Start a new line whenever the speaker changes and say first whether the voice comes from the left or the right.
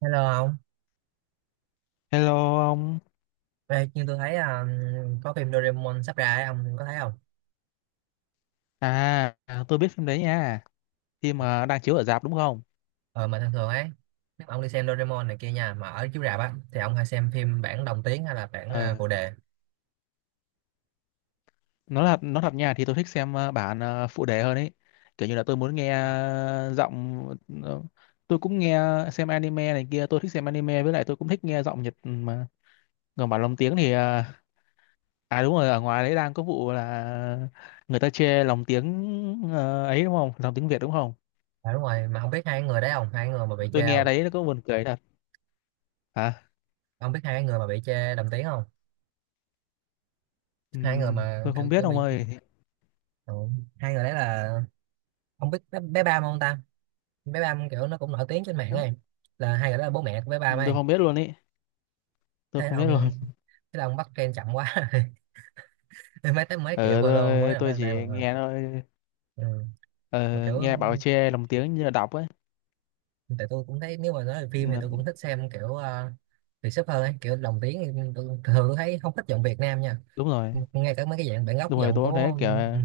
right: Hello ông.
left: Hello ông.
right: Ê, nhưng tôi thấy có phim Doraemon sắp ra ấy, ông có thấy không?
left: À, tôi biết phim đấy nha. Phim mà đang chiếu ở rạp đúng không?
right: Ờ, mà thường thường ấy, nếu mà ông đi xem Doraemon này kia nha, mà ở chiếu rạp á, thì ông hay xem phim bản đồng tiếng hay là bản
left: Ờ,
right: phụ đề?
left: nó thật nha thì tôi thích xem bản phụ đề hơn ấy. Kiểu như là tôi muốn nghe giọng ờ, tôi cũng nghe xem anime này kia, tôi thích xem anime với lại tôi cũng thích nghe giọng Nhật mà. Còn bản lồng tiếng thì à, đúng rồi, ở ngoài đấy đang có vụ là người ta chê lồng tiếng ấy đúng không? Lồng tiếng Việt đúng không?
right: À, đúng rồi, mà không biết hai cái người đấy không? Hai người mà bị
left: Tôi
right: chê
left: nghe
right: không?
left: đấy nó có buồn cười thật. Hả?
right: Ông biết hai cái người mà bị chê đồng tiếng không? Hai người mà
left: Tôi không
right: kiểu
left: biết
right: kiểu
left: ông
right: bị...
left: ơi.
right: Ừ. Hai người đấy là... Ông biết bé Bam không ta? Bé Bam kiểu nó cũng nổi tiếng trên mạng
left: Ừ.
right: ấy. Là hai người đó là bố mẹ của bé Bam
left: Tôi
right: ấy.
left: không biết luôn ý. Tôi
right: Thế
left: không biết
right: ông...
left: luôn.
right: Thế là ông bắt trend chậm quá. Mấy tới mấy triệu
left: Ờ
right: follow mới
left: tôi
right: nổi
left: tôi
right: lên đây
left: chỉ
right: mà.
left: nghe thôi.
right: Ừ, mà
left: Ờ,
right: kiểu
left: Nghe bảo che lồng tiếng như là đọc ấy
right: tại tôi cũng thấy nếu mà nói về phim thì
left: mà.
right: tôi cũng thích xem kiểu Việt sắp hơn ấy, kiểu lồng tiếng thì thường tôi thấy không thích giọng Việt Nam nha,
left: Đúng rồi,
right: ngay cả mấy cái dạng bản gốc
left: đúng rồi,
right: giọng
left: tôi cũng thấy
right: của,
left: kiểu
right: ừ,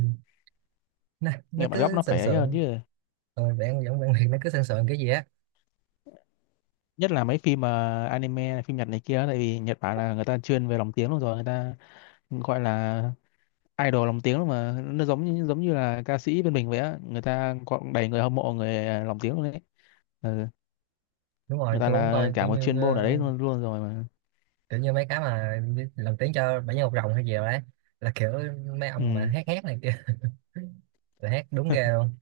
right: nó
left: nghe bản gốc
right: cứ
left: nó
right: sần
left: phải ấy hơn
right: sượng,
left: chứ.
right: ừ, bản giọng bản Việt nó cứ sần sượng cái gì á.
left: Nhất là mấy phim mà anime phim Nhật này kia, tại vì Nhật Bản là người ta chuyên về lồng tiếng luôn rồi, người ta gọi là idol lồng tiếng luôn mà, nó giống như là ca sĩ bên mình vậy á, người ta có đầy người hâm mộ người lồng tiếng luôn đấy. Ừ.
right: Đúng
left: Người
right: rồi,
left: ta
right: tôi cũng
left: là
right: coi kiểu
left: cả một chuyên
right: như
left: môn ở đấy luôn luôn rồi mà.
right: kiểu như mấy cái mà đi lồng tiếng cho bảy nhân một rồng hay gì đó đấy, là kiểu mấy ông mà
left: Ừ,
right: hát hát này kia. Là hát đúng ghê luôn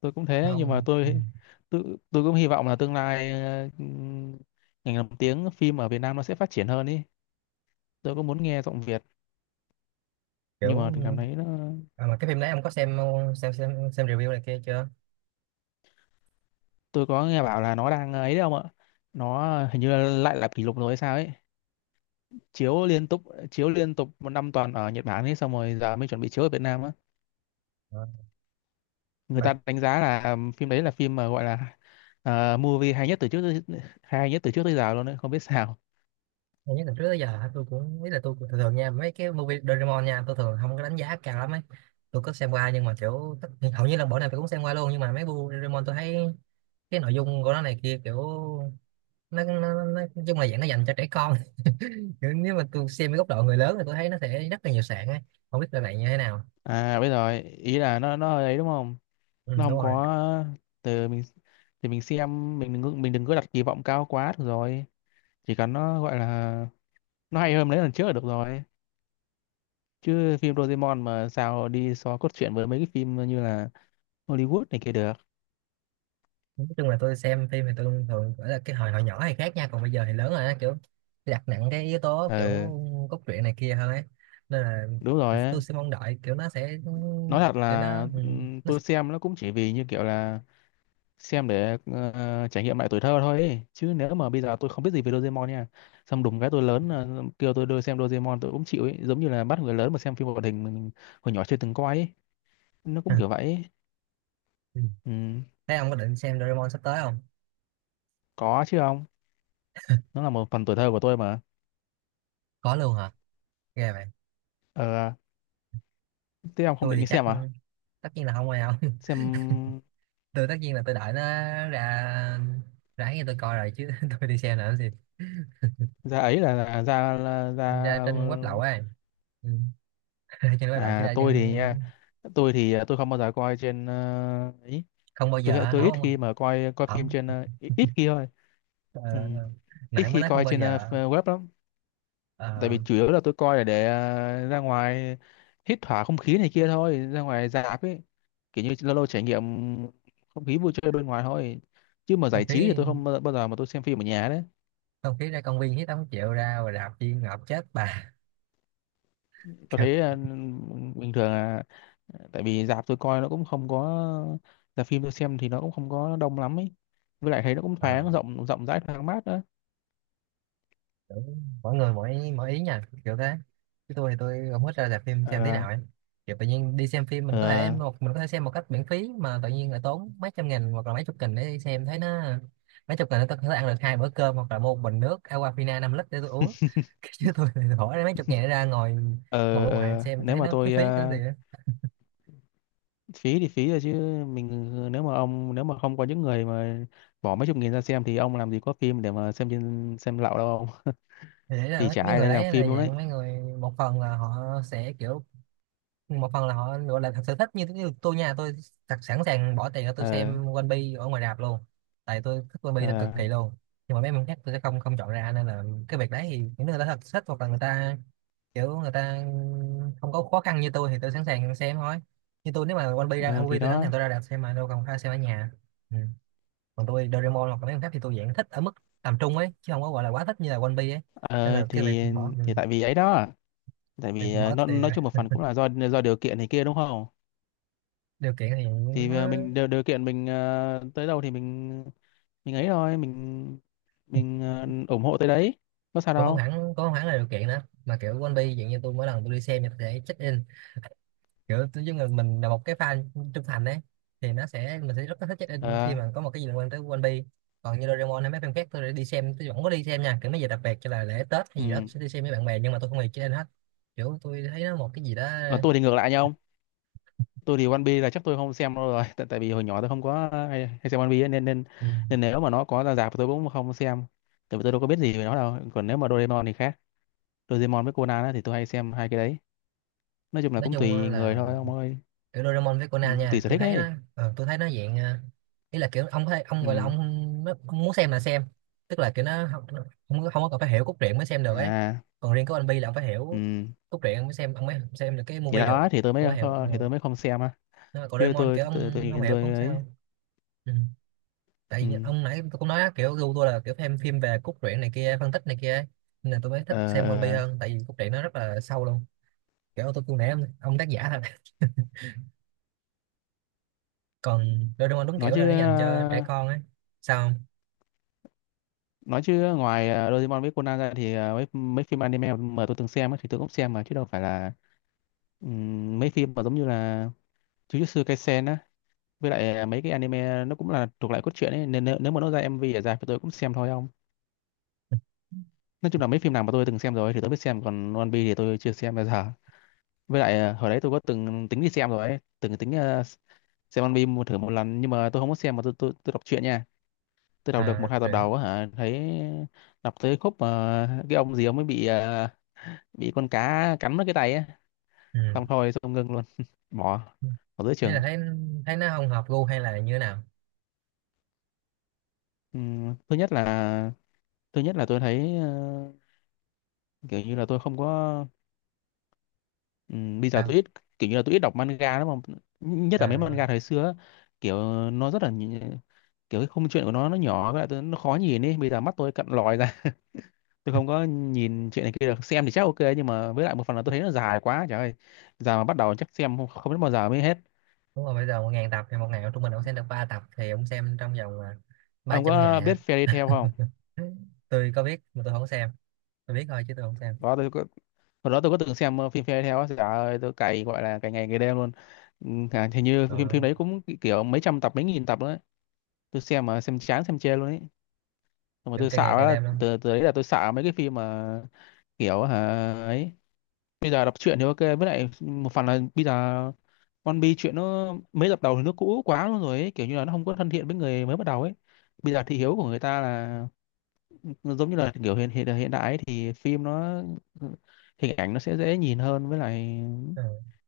left: tôi cũng
right: mà
left: thế, nhưng mà
right: ông, ừ,
left: tôi cũng hy vọng là tương lai ngành làm tiếng phim ở Việt Nam nó sẽ phát triển hơn ý. Tôi cũng muốn nghe giọng Việt, nhưng
right: kiểu
left: mà cảm thấy nó…
right: à, mà cái phim đấy ông có xem, xem review này kia chưa?
left: Tôi có nghe bảo là nó đang ấy đấy không ạ, nó hình như là lại lập kỷ lục rồi hay sao ấy, chiếu liên tục, chiếu liên tục một năm toàn ở Nhật Bản ấy, xong rồi giờ mới chuẩn bị chiếu ở Việt Nam á.
right: Ờ,
left: Người
right: mà
left: ta đánh giá là phim đấy là phim mà gọi là movie hay nhất từ trước tới giờ luôn đấy, không biết sao.
right: nhiều nhất từ trước tới giờ tôi cũng biết là tôi cũng thường thường nha, mấy cái movie Doraemon nha, tôi thường không có đánh giá cao lắm ấy. Tôi có xem qua nhưng mà kiểu hầu như là bộ nào tôi cũng xem qua luôn, nhưng mà mấy bộ Doraemon tôi thấy cái nội dung của nó này kia kiểu, nói chung là dạng nó dành cho trẻ con. Kiểu nếu mà tôi xem cái góc độ người lớn thì tôi thấy nó sẽ rất là nhiều sạn ấy, không biết là bạn như thế nào.
left: À, bây giờ ý là nó ấy đúng không,
right: Ừ,
left: nó
right: đúng
left: không
right: rồi,
left: có từ mình thì mình xem, mình đừng có đặt kỳ vọng cao quá, được rồi. Chỉ cần nó gọi là nó hay hơn mấy lần trước là được rồi, chứ phim Doraemon mà sao đi so cốt truyện với mấy cái phim như là Hollywood này kia được.
right: nói chung là tôi xem phim thì tôi thường gọi là cái hồi hồi nhỏ thì khác nha, còn bây giờ thì lớn rồi á, kiểu đặt nặng cái yếu tố kiểu
left: ờ
right: cốt truyện này kia hơn ấy, nên là
left: Đúng rồi ấy.
right: tôi sẽ mong đợi kiểu nó sẽ
left: Nói thật
right: kiểu nó,
left: là
right: ừ, nó
left: tôi
right: sẽ...
left: xem nó cũng chỉ vì như kiểu là xem để trải nghiệm lại tuổi thơ thôi ấy. Chứ nếu mà bây giờ tôi không biết gì về Doraemon nha, xong đùng cái tôi lớn kêu tôi đưa xem Doraemon tôi cũng chịu ấy, giống như là bắt người lớn mà xem phim hoạt hình mình hồi nhỏ chưa từng coi ấy, nó cũng kiểu vậy ấy.
right: Ừ,
left: Ừ.
right: thế ông có định xem Doraemon sắp tới không?
left: Có chứ ông? Nó là một phần tuổi thơ của tôi mà.
right: Có luôn hả? Ghê vậy.
left: ờ Thế ông không
right: Tôi
left: định
right: thì
left: đi
right: chắc
left: xem à?
right: tất nhiên là không ai không.
left: Xem
right: Tôi tất nhiên là tôi đợi nó ra, ráng như tôi coi rồi chứ. Tôi đi xem là làm gì?
left: ra ấy là ra ra.
right: Ra trên web lậu ấy. Ừ. Ra trên web lậu chứ
left: À,
right: ra
left: tôi
right: trên
left: thì nha, tôi thì tôi không bao giờ coi trên ấy.
right: không bao giờ hả?
left: Tôi ít
right: Không,
left: khi mà coi coi phim
right: không.
left: trên ít ít khi thôi.
right: Ờ,
left: Ừ. Ít
right: nãy mới
left: khi
right: nói không
left: coi
right: bao
left: trên
right: giờ.
left: web lắm, tại
right: Ờ,
left: vì chủ yếu là tôi coi là để ra ngoài hít thở không khí này kia thôi, ra ngoài rạp ấy, kiểu như lâu lâu trải nghiệm không khí vui chơi bên ngoài thôi, chứ mà
right: không
left: giải trí thì
right: khí,
left: tôi không bao bao giờ mà tôi xem phim ở nhà đấy.
right: không khí ra công viên hít tám triệu ra rồi đạp chi ngợp chết bà.
left: Tôi
right: Kiểu,
left: thấy bình thường là tại vì rạp tôi coi nó cũng không có, rạp phim tôi xem thì nó cũng không có đông lắm ấy, với lại thấy nó cũng
right: ờ,
left: thoáng, rộng rộng rãi, thoáng mát đó.
right: kiểu mỗi người mỗi mỗi ý nha, kiểu thế, chứ tôi thì tôi không thích ra rạp phim xem thế
left: ờ
right: nào ấy. Kiểu tự nhiên đi xem phim mình có thể
left: ờ
right: một mình có thể xem một cách miễn phí, mà tự nhiên lại tốn mấy trăm nghìn hoặc là mấy chục nghìn để đi xem, thấy nó mấy chục nghìn để tôi có thể ăn được hai bữa cơm, hoặc là mua một bình nước Aquafina 5 lít để tôi uống. Chứ tôi thì bỏ ra mấy chục nghìn để ra ngồi, ngồi bên ngoài
left: ờ.
right: xem tôi
left: Nếu
right: thấy
left: mà
right: nó phí
left: tôi
right: phí cái gì.
left: phí thì phí rồi chứ, mình, nếu mà ông, nếu mà không có những người mà bỏ mấy chục nghìn ra xem thì ông làm gì có phim để mà xem trên xem lậu đâu ông,
right: Thì đấy là
left: thì chả
right: mấy
left: ai
right: người
left: lấy làm
right: đấy là
left: phim luôn đấy.
right: dạng mấy người một phần là họ sẽ kiểu, một phần là họ gọi là thật sự thích như, như tôi nha, tôi thật sẵn sàng bỏ tiền để tôi
left: Ờ
right: xem One Piece ở ngoài rạp luôn, tại tôi thích One Piece thật
left: ờ
right: cực kỳ luôn. Nhưng mà mấy mình khác tôi sẽ không không chọn ra, nên là cái việc đấy thì những người ta thật thích hoặc là người ta kiểu người ta không có khó khăn như tôi thì tôi sẵn sàng xem thôi. Như tôi nếu mà One Piece ra
left: ờ, thì
right: MV tôi sẵn
left: đó.
right: sàng tôi ra rạp xem mà đâu cần phải xem ở nhà. Ừ, còn tôi Doraemon hoặc là mấy con khác thì tôi dạng thích ở mức tầm trung ấy, chứ không có gọi là quá thích như là One Piece ấy. Nên
left: ờ
right: là cái việc
left: thì
right: bỏ, ừ,
left: thì tại vì ấy đó, tại
right: việc
left: vì
right: bỏ
left: nó
right: tiền
left: nói chung một phần cũng là do điều kiện này kia đúng không.
right: điều kiện thì
left: Thì
right: nó
left: mình điều kiện mình tới đâu thì mình ấy thôi, mình ủng hộ tới đấy, có sao
right: cũng không
left: đâu.
right: hẳn, cũng không hẳn là điều kiện nữa, mà kiểu One Piece dạng như tôi, mỗi lần tôi đi xem thì tôi sẽ check in, kiểu tôi giống như mình là một cái fan trung thành ấy, thì nó sẽ mình sẽ rất là thích check in khi
left: ờ
right: mà có một cái gì liên quan tới One Piece. Còn như Doraemon hay mấy phim khác tôi đã đi xem tôi vẫn có đi xem nha, kiểu mấy giờ đặc biệt cho là lễ Tết hay
left: ừ.
right: gì đó tôi sẽ đi xem với bạn bè, nhưng mà tôi không hề check in hết, kiểu tôi thấy nó một cái gì đó.
left: Còn tôi thì ngược lại nhau ông. Tôi thì One Piece là chắc tôi không xem đâu rồi tại tại vì hồi nhỏ tôi không có hay xem One Piece ấy, nên nên
right: Ừ.
left: nên nếu mà nó có ra rạp tôi cũng không xem, tại vì tôi đâu có biết gì về nó đâu, còn nếu mà Doraemon thì khác. Doraemon với Conan á, thì tôi hay xem hai cái đấy. Nói chung là
right: Nói
left: cũng
right: chung
left: tùy người
right: là
left: thôi ông ơi.
right: kiểu Doraemon với
left: Ừ,
right: Conan
left: tùy
right: nha
left: sở
right: tôi
left: thích
right: thấy nó,
left: ấy.
right: ờ, tôi thấy nó dạng, ờ, ý là kiểu ông có thể ông
left: Ừ.
right: gọi là nó, ông muốn xem là xem, tức là kiểu nó không, không có cần phải hiểu cốt truyện mới xem được ấy.
left: À.
right: Còn riêng của anh Bi là ông phải hiểu
left: Ừ.
right: cốt truyện ông mới xem, ông mới xem được cái
left: Thì
right: movie được,
left: đó,
right: ông mới hiểu. Ừ.
left: thì tôi mới không xem á,
right: Nhưng mà còn
left: chứ
right: Doraemon kiểu ông không hiểu cũng
left: tôi
right: không
left: ấy.
right: sao. Ừ, tại vì
left: Ừ.
right: ông nãy tôi cũng nói á, kiểu gu tôi là kiểu xem phim về cốt truyện này kia, phân tích này kia ấy. Nên là tôi mới thích
left: ờ,
right: xem One Piece
left: ờ,
right: hơn, tại vì cốt truyện nó rất là sâu luôn, kiểu tôi cũng nãy ông tác giả thật. Còn Doraemon đúng
left: nói
right: kiểu là
left: chứ
right: nó dành cho trẻ
left: ờ,
right: con ấy. Sao không?
left: nói chứ ngoài Doraemon với Conan ra thì mấy mấy phim anime mà tôi từng xem á thì tôi cũng xem mà, chứ đâu phải là… Ừ, mấy phim mà giống như là Jujutsu Kaisen á, với lại mấy cái anime nó cũng là thuộc lại cốt truyện ấy, nên nếu mà nó ra MV ở dài thì tôi cũng xem thôi không. Nói chung là mấy phim nào mà tôi từng xem rồi thì tôi biết xem, còn One Piece thì tôi chưa xem bao giờ. Với lại hồi đấy tôi có từng tính đi xem rồi ấy, từng tính xem anime một thử một lần, nhưng mà tôi không có xem mà tôi đọc truyện nha. Tôi đọc được
right: À
left: một
right: đọc
left: hai tập
right: truyện,
left: đầu á hả, thấy, đọc tới khúc mà cái ông gì ông mới bị bị con cá cắn mất cái tay á,
right: ừ,
left: xong thôi xong ngưng luôn bỏ bỏ giữa
right: thế là
left: chừng.
right: thấy, thấy nó không hợp gu hay là như thế nào?
left: Ừm, thứ nhất là Thứ nhất là tôi thấy kiểu như là tôi không có, bây giờ tôi
right: Sao
left: ít, kiểu như là tôi ít đọc manga lắm, mà nhất là mấy
right: à,
left: manga thời xưa á, kiểu nó rất là kiểu cái khung chuyện của nó nhỏ, với lại nó khó nhìn ấy, bây giờ mắt tôi cận lòi ra, tôi không có nhìn chuyện này kia được, xem thì chắc ok, nhưng mà với lại một phần là tôi thấy nó dài quá trời ơi. Giờ mà bắt đầu chắc xem không, không biết bao giờ mới hết.
right: đúng rồi, bây giờ một ngàn tập thì một ngày trung bình ông xem được ba tập thì ông xem trong vòng à, ba
left: Ông
right: trăm
left: có
right: ngày à.
left: biết Fairy Tail không?
right: Tôi có biết mà tôi không xem, tôi biết thôi chứ tôi không xem.
left: Đó tôi có, hồi đó tôi có từng xem phim Fairy Tail á, trời ơi tôi cày, gọi là cày ngày ngày đêm luôn. Ừ, à, hình như
right: Ờ,
left: phim phim đấy cũng kiểu mấy trăm tập, mấy nghìn tập luôn. Tôi xem mà xem chán xem chê luôn ấy. Nhưng mà
right: kiểu
left: tôi
right: càng
left: sợ
right: ngày càng
left: quá,
right: đêm luôn.
left: từ từ đấy là tôi sợ mấy cái phim mà kiểu hả ấy. Bây giờ đọc truyện thì ok, với lại một phần là bây giờ One Piece chuyện nó mấy tập đầu thì nó cũ quá luôn rồi ấy. Kiểu như là nó không có thân thiện với người mới bắt đầu ấy. Bây giờ thị hiếu của người ta là nó giống như là kiểu hiện hiện hiện đại ấy, thì phim nó hình ảnh nó sẽ dễ nhìn hơn, với lại
right: Ừ.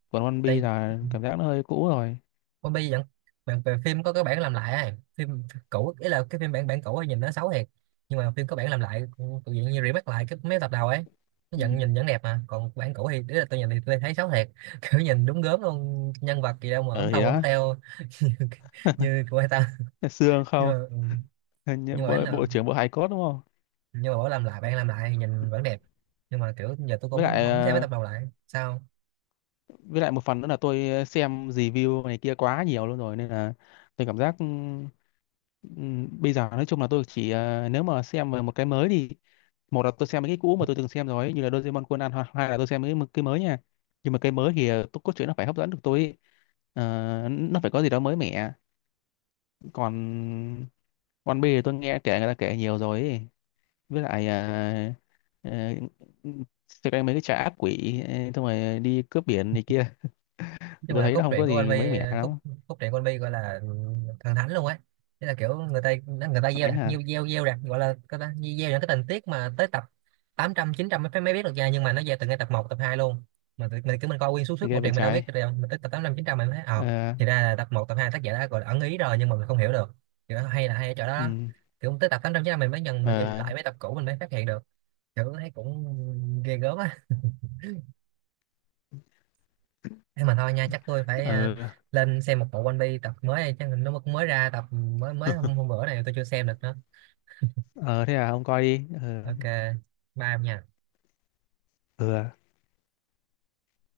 left: còn One Piece
right: Tại
left: là cảm giác nó hơi cũ rồi.
right: One Piece vẫn, bạn về phim có cái bản làm lại ấy. Phim cũ ý là cái phim bản bản cũ ấy nhìn nó xấu thiệt, nhưng mà phim có bản làm lại, tự nhiên như remake lại cái mấy tập đầu ấy, nó
left: Ừ.
right: vẫn nhìn vẫn đẹp. Mà còn bản cũ thì ý là tôi nhìn thì tôi thấy xấu thiệt. Kiểu nhìn đúng gớm luôn, nhân vật gì đâu mà ốm
left: ờ thì
right: tông ốm
left: đó,
right: teo. Như, như của người ta,
left: xương
right: nhưng mà
left: không.
right: ừ, nhưng mà bản là,
left: Bộ trưởng bộ hài cốt đúng không.
right: nhưng mà bảo làm lại bản làm lại thì nhìn vẫn đẹp, nhưng mà kiểu giờ tôi
left: với lại
right: cũng không xem mấy
left: ờ,
right: tập đầu lại sao.
left: với lại một phần nữa là tôi xem review này kia quá nhiều luôn rồi, nên là tôi cảm giác bây giờ nói chung là tôi chỉ nếu mà xem về một cái mới thì, một là tôi xem mấy cái cũ mà tôi từng xem rồi ấy, như là Doraemon, Conan, hoặc hai là tôi xem mấy cái mới nha. Nhưng mà cái mới thì tôi cốt truyện nó phải hấp dẫn được tôi ấy. Ờ, nó phải có gì đó mới mẻ. Còn One Piece thì tôi nghe kể, người ta kể nhiều rồi ấy, với lại ờ, xem cái mấy cái trà ác quỷ xong rồi đi cướp biển này kia thì
right: Chung
left: tôi
right: là
left: thấy nó
right: cốt
left: không
right: truyện
left: có
right: của anh
left: gì mới
right: Vy,
left: mẻ
right: cốt,
left: lắm.
right: cốt truyện của anh Vy gọi là thần thánh luôn ấy. Thế là kiểu người ta gieo
left: Đánh
right: đặt
left: hả?
right: nhiêu gieo, gieo đặt gọi là cái ta gieo những cái tình tiết mà tới tập tám trăm chín trăm mới mới biết được ra, nhưng mà nó gieo từ ngay tập một tập 2 luôn. Mà mình cứ mình coi nguyên suốt suốt bộ
left: Ghê vậy.
right: truyện mình đâu biết được
left: Trái.
right: đâu, mình tới tập tám trăm chín trăm mình thấy ờ
left: ờ
right: thì ra là tập một tập 2 tác giả đã gọi là ẩn ý rồi nhưng mà mình không hiểu được, kiểu nó hay là hay ở chỗ đó
left: ừ.
right: đó. Kiểu tới tập 800 900 mình mới nhận, mình nhìn
left: ờ
right: lại mấy tập cũ mình mới phát hiện được, kiểu thấy cũng ghê gớm á. Thế mà thôi nha, chắc tôi phải ờ,
left: ờ
right: lên xem một bộ One Piece tập mới này, chắc nó mới mới ra tập mới mới hôm bữa này tôi chưa xem được nữa.
left: ờ Thế à, ông coi đi
right: Ok, bye em nha.
left: ừ. À.